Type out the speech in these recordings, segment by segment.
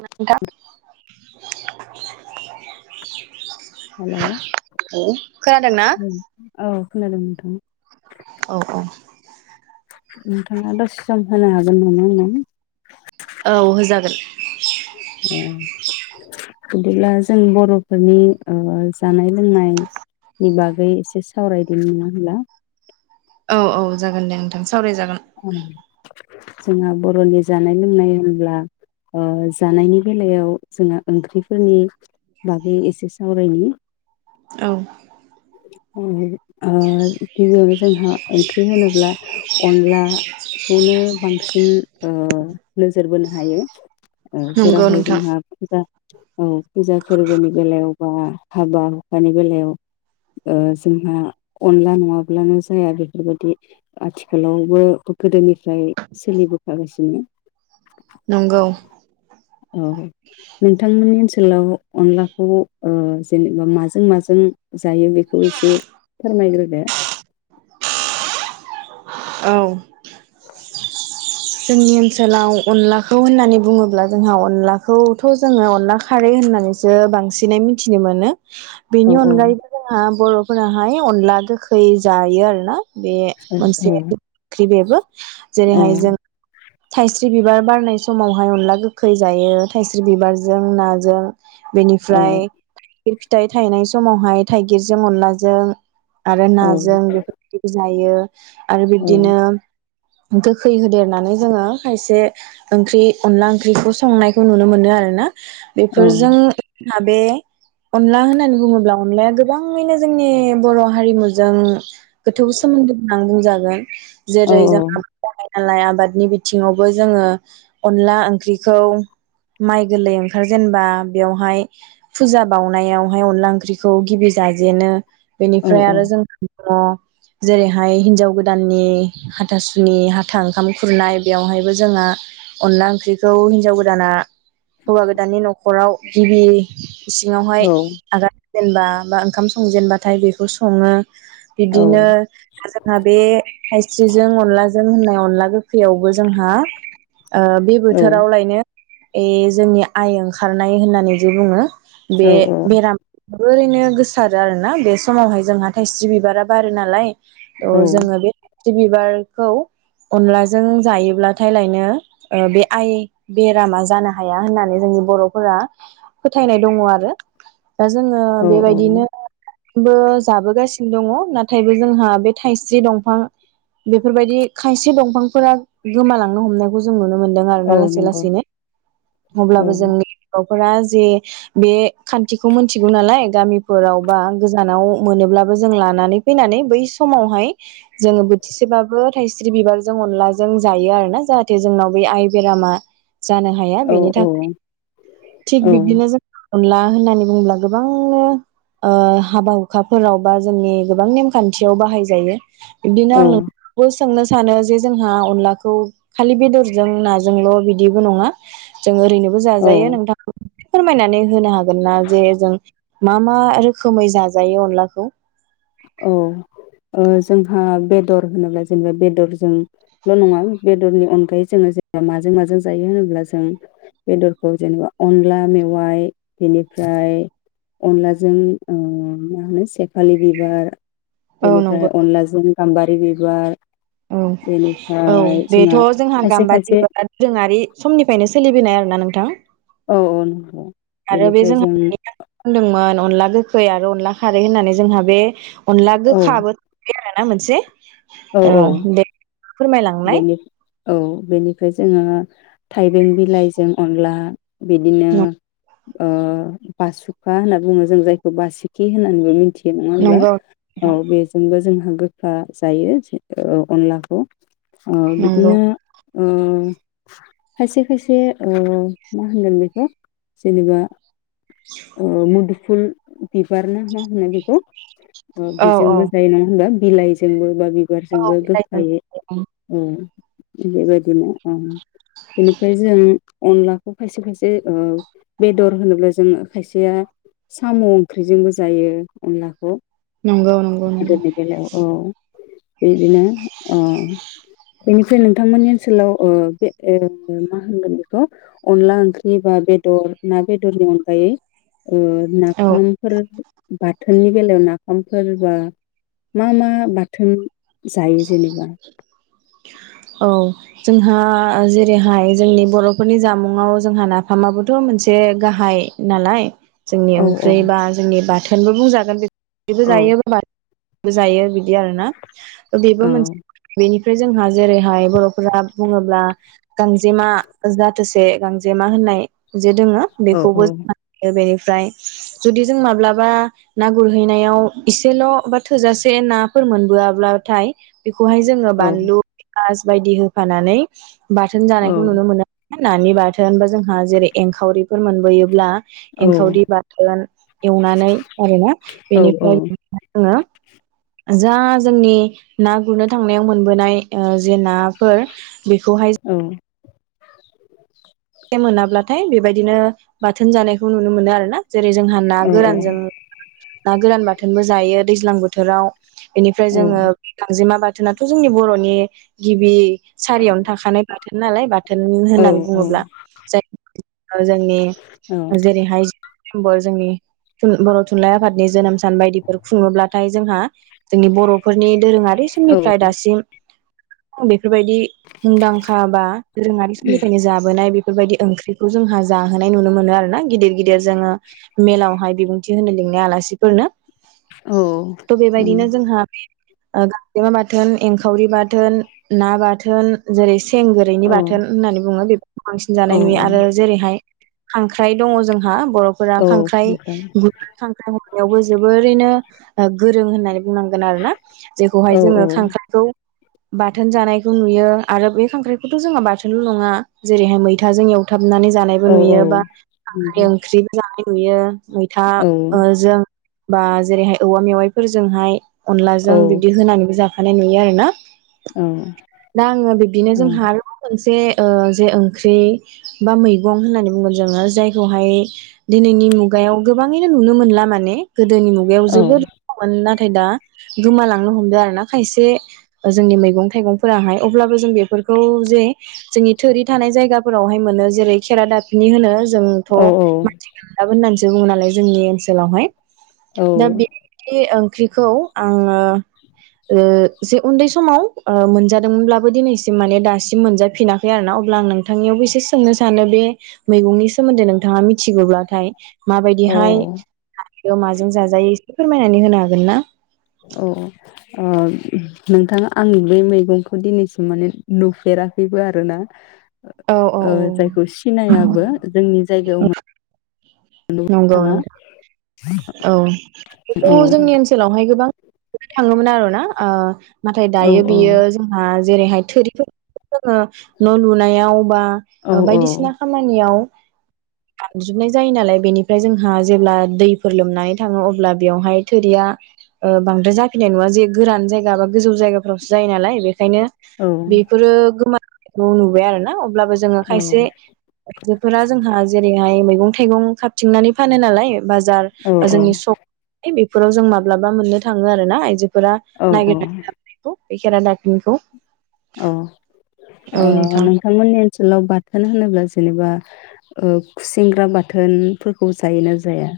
नो थां [inaudible] हेलौ खोनादोंना? उम औ खोनादों नोंथां औ औ नोंथाङा दसे सम होनो हागोन नामा आंनो औ होजागोन अह बिदिब्ला जों बर'फोरनि ओ जानाय लोंनायनि बागै एसे सावरायदों नङा होनब्ला औ औ जागोन दे नोंथां सावरायजागोन होनब्ला जोंहा बर'नि जानाय लोंनाय होनब्ला जानायनि बेलायाव जोंहा ओंख्रिफोरनि बागै एसे सावरायनि औ ओ गिबियावनो जोंहा ओंख्रि होनोब्ला अनला खौनो बांसिन ओ नोजोर बोनो हायो ओ नंगौ जेरावहाय नोंथां जोंहा फुजा औ फुजा फोरबोनि बेलायावबा जाहा हाबा हुखानि बेलायाव ओ जोंहा अनला नङाब्लानो जाया बेफोरबायदि आथिखालावबो गोदोनिफ्राय सोलिबोफागासिनो नंगौ औ नोंथांमोननि ओनसोलाव अनलाखौ जेनेबा माजों माजों जायो बेखौ एसे फोरमायग्रोदो। औ। जोंनि ओनसोलाव अनलाखौ होननानै बुङोब्ला जोंहा अनलाखौथ' जोङो अनला खारै होननानैसो बांसिनै मिथिनो मोनो। औ बेनि औ अनगायैबो जोंहा बर'फोरा हाय अनला गोखै जायो आरो ना। बे मोनसे ओंख्रि बेबो औ जेरैहाय जों थाइस्रि बिबार बारनाय समावहाय अनला गोखै जायो थायस्रि बिबारजों नाजों बेनिफ्राय थायगिर फिथाइ थायनाय समावहाय थाइगिरजों अनलाजों आरो औ नाजों बेफोरबायदिखौ जायो आरो औ बिदिनो गोखै होदेर होननानै जोङो खायसे ओंख्रि अनला ओंख्रिखौ संनायखौ नुनो मोनो आरो ना। बेफोरजों बे अनला होननानै बुङोब्ला अनलाया गोबाङैनो जोंनि बर' हारिमुजों गोथौ सोमोन्दो गोनां बुंजागोन औ जेरै जोंहा [unintelligible] आबादनि बिथिङावबो जोङो अनला ओंख्रिखौ माइ गोरलै ओंखार जेनबा बेवहाय फुजा बावनायावहाय अनला ओंख्रिखौ गिबि जाजेनो। औ बेनिफ्राय आरो जों ओ जेरैहाय हिनजाव गोदाननि हाथासुनि हाथा ओंखाम खुरनाय बेवहायबो जोंहा अनला ओंख्रिखौ हिनजाव गोदाना हौवा गोदानानि न'खराव गिबि इसिङावहाय औ आगान होजेनबा बा ओंखाम संजेनबाथाय बेखौ सङो। बिदिनो जोंहा बे थायस्रिजों अनलाजों होनायाव खैयावबो जोंहा ओ बे बोथोराव लायनो ए जोंनि आइ ओंखारनाय होननानै जे बुङो, औ बे बेराम ओरैनो गोसारो आरोना बे समावहाय जोंहा थाइस्रि बिबारा बारो नालाय औ जोङो बे दि बिबारखौ अनलाजों जायोब्लाथाय लायनो ओ बे आइ बेरामा जानो हाया होननानै जोंनि बर'फोरा फोथायनाय दङ आरो दा जोङो औ बेबायदिनो बो जाबोगासिनो दङ नाथायबो जोंहा बे थायसे दंफां बेफोरबायदि खायसे थि दंफांफोरा गोमालांनो हमनायखौ जों नुनो मोन दों औ आरोना लासै नंगौ लासैनो अब्लाबो औ जोंनि औ फोरा जे बे खान्थिखौ मोनथिगौ नालाय गामिफोराव बा गोजानाव मोनोब्लाबो जों लानानै फैनानै बै समावहाय जों बोथिसेबाबो थाइस्रि बिबार जों अनलाजों जायो आरो ना जाहाथे जोंनाव बे आइ बेरामा जानो हाया औ बेनि थाखाय औ थिग बिब्दिनो जों अनला होननानै बुङोब्ला गोबां ओ हाबा हुखाफोराव बा जोंनि गोबां नेमखान्थियाव बाहाय जायो। बिदिनो औ आंनो [unintelligible] सोंनो सानो जे जोंहा अनलाखौ खालि बेदरजों नाजोंल' बिदिबो नङा जों ओरैनोबो औ जाजायो नोंथां फोरमायनानै होनो हागोन ना जे जों मा मा रोखोमै जाजायो अनलाखौ। औ ओ जोंहा बेदर होनोब्ला जेनेबा बेदरजोंल' नङा बेदरनि अनगायै जोङो जेनेबा माजों माजों जायो होनोब्ला जों बेदरखौ जेनेबा अनला मेवाइ बेनिफ्राय अनलाजों उम मा होनो सेफालि बि बार औ बेनिफ्राय नंगौ अनलाजों गाम्बारि बि बार औ औ बेथ' जोंहा खायसे गाम्बारि खायसे बिबारा दोरोङारि समनिफ्रायनो सोलिबोनाय आरोना नोंथां औ औ नंगौ आरो बे बेनिफ्राय जों जोंहा बुंदोंमोन अनला गोखै आरो अनला खारै होननानै जोंहा बे अनदला औ गोखाबो थांबाय आरो [unintelligible] ना मोनसे औ अ औ दे फोरमायलांनाय बेनि औ बेनिफ्राय जोङो थाइबें बिलाइजों अनला बिदिनो ओ बासुखा होनना बुङो जों जायखौ बासिकि होननानैबो मिथियो नङा हब्ला नंगौ औ नोंथां बेजोंबो जोंहा ओ जायो ओ अनलाखौ ओ नंगौ बिदिनो ओ खायसे खायसे ओ मा होनगोन बेखौ जेनेबा ओ मुदुफुल बिबारना मा होनो बेखौ? अ औ औ बेजोंबो जायो नङा होनबा? बिलाइजोंबो एबा औ बिबारजोंबो होफायो। औ थिख बेबायदिनो ओ बेनिफ्राय जों अनलाखौ खायसे खायसे बेदर होनोब्ला जों खायसेया साम' ओंख्रिजोंबो जायो अनलाखौ। नंगौ नंगौ नंगौ बेदिनो अ बेनिफ्राय नोंथांमोननि ओनसोलाव ओ बे मा होनगोन बेखौ अनला ओंख्रि बा बेदर ना बेदरनि अनगायै ओ औ नाफामफोर बा बाथोननि बेलायाव नाफामफोर बा मा मा बाथोन जायो जेनेबा? औ जोंहा जेरैहाय जोंनि बर'फोरनि जामुंआव जोंहा नाफामाबोथ' मोनसे एसे गाहाय नालाय जोंनि औ औ ओंख्रि बा जोंनि बा थोनबो बुंजागोन बे बेबो औ जायो बा जायो बिदि आरो ना बेबो मोनसे बेनि ओमफ्राय जोंहा जेरैहाय बर'फोरा बुङोब्ला गांजेमा जाथोसे गांजेमा होननाय जे दोङो औ बेखौबो [unintelligible] ओमफ्राय जुदि जों माब्लाबा ना गुरहैनायाव इसेल' बा थोजासे नाफोर मोनबोआब्ला थाय बेख बेखौहाय जोङो औ बानलु फियास बायदि होफानानै बाथोन जानायखौ नुनो मोनो। नानि बाथोनबा जोंहा जेरै एंखावरिफोर मोनबोयोब्ला औ एंखावरि बाथोन एवनानै आरोना औ बेनिफ्राय जोङो जा जोंनि ना गुरनो थांनायाव मोनबोनाय ओ जे नाफोर बेखौहाय [unintelligible] ए मोनाब्लाथाय बेबायदिनो बाथोन जानायखौ नुनो मोनो आरोना जेरै जोंहा ना औ गोरानजों ना गोरान बाथोनबो जायो दैज्लां बोथोराव इनिफ्राय औ जोङो गांजेमा बाथोन बाथोनाथ' जोंनि बर'नि गिबि सारियावनो थाखानाय बाथ थोनालाय बाथ बाथोन औ होननानै बुङोब्ला जायखौ जोङो जोंनि औ जेरैहाय ब जोंनि ओम बर' थुनलाइ आफादनि जोनोम सान बायदिफोर खुङोब्ला थाय जोंहा जोंनि बर'फोरनि दोरोङारि औ समनिफ्राय दासिम औ बेखौ बेफोरबायदि मुंदांखा बा दोरोङारि समनिफ्रायनो जाबोनाय बेफोर बेफोरबायदि ओंख्रिखौ जोंहा जाहोनाय नुनो मोनो आरो ना गिदिर-गिदिर जोङो मेलावहाय बिबुंथि होनो लिंनाय आलासिफोरनो औ थ' नंगौ बेबायदिनो जोंहा बे ओ गांजेमा बाथोन, एंखावरि बाथोन, ना बाथोन, जेरै सि सें गोरैनि औ बाथोन होननानै बुङो बेफो बांसिन औ जानाय नुयो औ आरो जेरैहाय। खांख्राय। दङ जोंहा बर'फोरा खांख्राइ ग खांख्राइ हमनायावबो जोबोरैनो। ओ गोरों होननानै। बुंनांगोन आरोना औ जेखौहाय औ जोङो खांख्राइखौ। बाथोन जानायखौ नुयो आरो बे खांख्राइखौथ' जोंहा बाथोनल' नङा। जेरैहाय मैथाजों एवथाब। [unintelligible] नानै जानायबो औ औ नुयो बा [unintelligible] नंगौ ओंख्रि [inaudible] गुयो। मैथा औ ओ जों। बा जेरैहाय औवा मेवाइफोरजोंहाय। अनलाजों बिदि होनानैबो जाख माने नुयो आरो ना। दा आङो बिब्दिनो जोंहा [unintelligible] मोनसे। ओ जे ओंख्रि बा मैगं होननानै बुंगोन जोङो जायखौहाय दिनैनि मुगायाव गोबाङैनो नुनो मोनला माने। गोदोनि मुगायाव जोबोद [unintelligible] मोन नाथाय। थाय दा गोमालांनो हमदों आरो ना खायसे ओ जोंनि मैगं थाइगंफोराहाय अब्लाबो जों बेफोरखौ जे जोंनि। थोरि थानाय जायगाफोरावहाय मोनो जेरै- खेरा दाफिनि होनो। जोंथ' मानसि [inaudible] बुङो नालाय जोंनि ओनसोलावहाय। औ दा बे ख्रिखौ आङो ओ जे उन्दै समाव ओ मोनजादोंमोनब्लाबो दिनैसिम माने दासिम मोनजाफिना आरो ना अब्ला आं नोंथांनियावबो एसे सोंनो सानो बे मैगंनि सोमोन्दै नोंथाङा मिथिगौब्लाथाय। औ माबायदिहाय माजों जाजायो। फोरमायनानै होनो हागोन ना। अ' ओ नोंथाङा आंङो बे मैगंखौ दिनैसिम माने नुफेराखैबो आरोना। औ औ ओ औ जायखौ सिनायाबो जोंनि। जायगावमा नंगौ नोंथां। औ [unintelligible] जोंनि औ ओनसोलावहाय गोबां। [unintelligible] थाङोमोन आर आरो ना ओ नाथाय औ दायो औ बेयो जोंहा। जेरैहाय थोरिफोरखौ जोङो न' लुनायाव बा। औ ओ बायदिसिना औ खामानियाव। गानजोबनाय जायो नालाय बेनिफ्राय जोंहा जेब्ला दै फोर लोमनानै थाङो अब्ला बेयावहाय थोरिया बांद्राय जाफिनाय नङा जे गोरान जायगा बा गोजौ जायगाफ्रावसो जायो नालाय बे ओंखायनो औ बेफोरो गोमा न लुबाय आरो ना अब्लाबो जोङो खायसे औ आइजोफोरा जोंहा जेरैहाय मैगं थाइगं खााबथिंनानै फानो नालाय बाजा बा जोंनि सक बेफोराव जों माब्लाबा मोननो थाङो आरो ना आइजो फोरा औ नागिरनानै औ लाबोनायखौ बे खेरा दाफिनिखौ अ औ ओ नोंथां नोंथांमोननि ओनसोलाव बाथोन होनोब्ला जेनेबा खुसेंग्रा बाथोनफोरखौ जायोना जाया?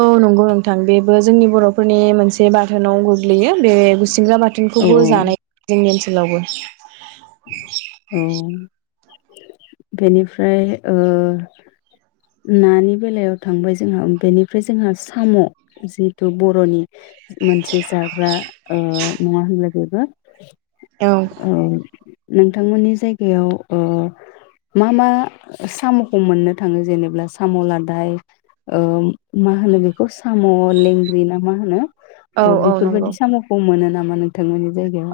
औ नंगौ नोंथां बेबो जोंनि बर'फोरनि मोनसे बाख थोनाव गोग्लैयो बे गुसिंग्रा औ औ बाथोनखौबो जानाय जोंनि ओनसो लावबो औ बेनिफ्राय ओ नानि बेलायाव थांबाय जोंहा बेनिफ्राय जोंहा साम' जिथु बर'नि मोनसे जाग्रा नङा होनब्ला बेबो औ ओ नोंथांमोननि जायगायाव ओ मा मा साम'खौ मोननो थाङो जेनेब्ला साम' लादाय ओ मा होनो बेखौ साम' लेंग्रि ना मा होनो? अ बेफोरबायदि साम'खौ मोनोना मानों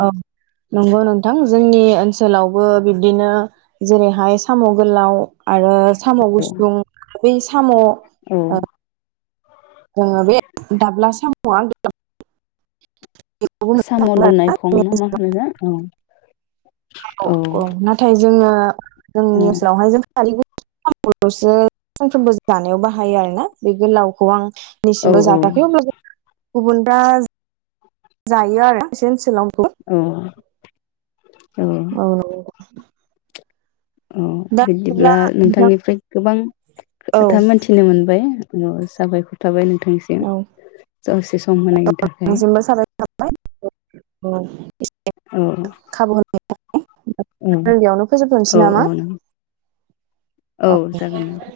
ओं नंगौ नोंथां जोंनि ओनसोलावबो बिब्दिनो जेरैहाय साम' गोलाव आरो साम' गुसुं बै साम' ओ औ बे दाब्ला साम [unintelligible] साम' दुनायखं ना आरो मा होनो ना औ औ ओ औ जोंनि ओनसोलावहाय जों [unintelligible] सानफ्रोमबो जानायाव बाहायो आरोना बे गोलावखौ आं औ नैसिमबो जायाखै अब्लाबो गुबुन दा जो जायो आरो बिसेनसोलाव औ औ। अ बिदिब्ला नोंथां नोंथांनिफ्राय गोबां औ खोथा मोनथिनो मोनबाय। न साफायखरथाबाय नों खाबु [unintelligible] थाखाय औ [unintelligible] [unintelligible] औ बेयावनो फोजोबथ'सै औ नामा? औ औ जागोन नोंथां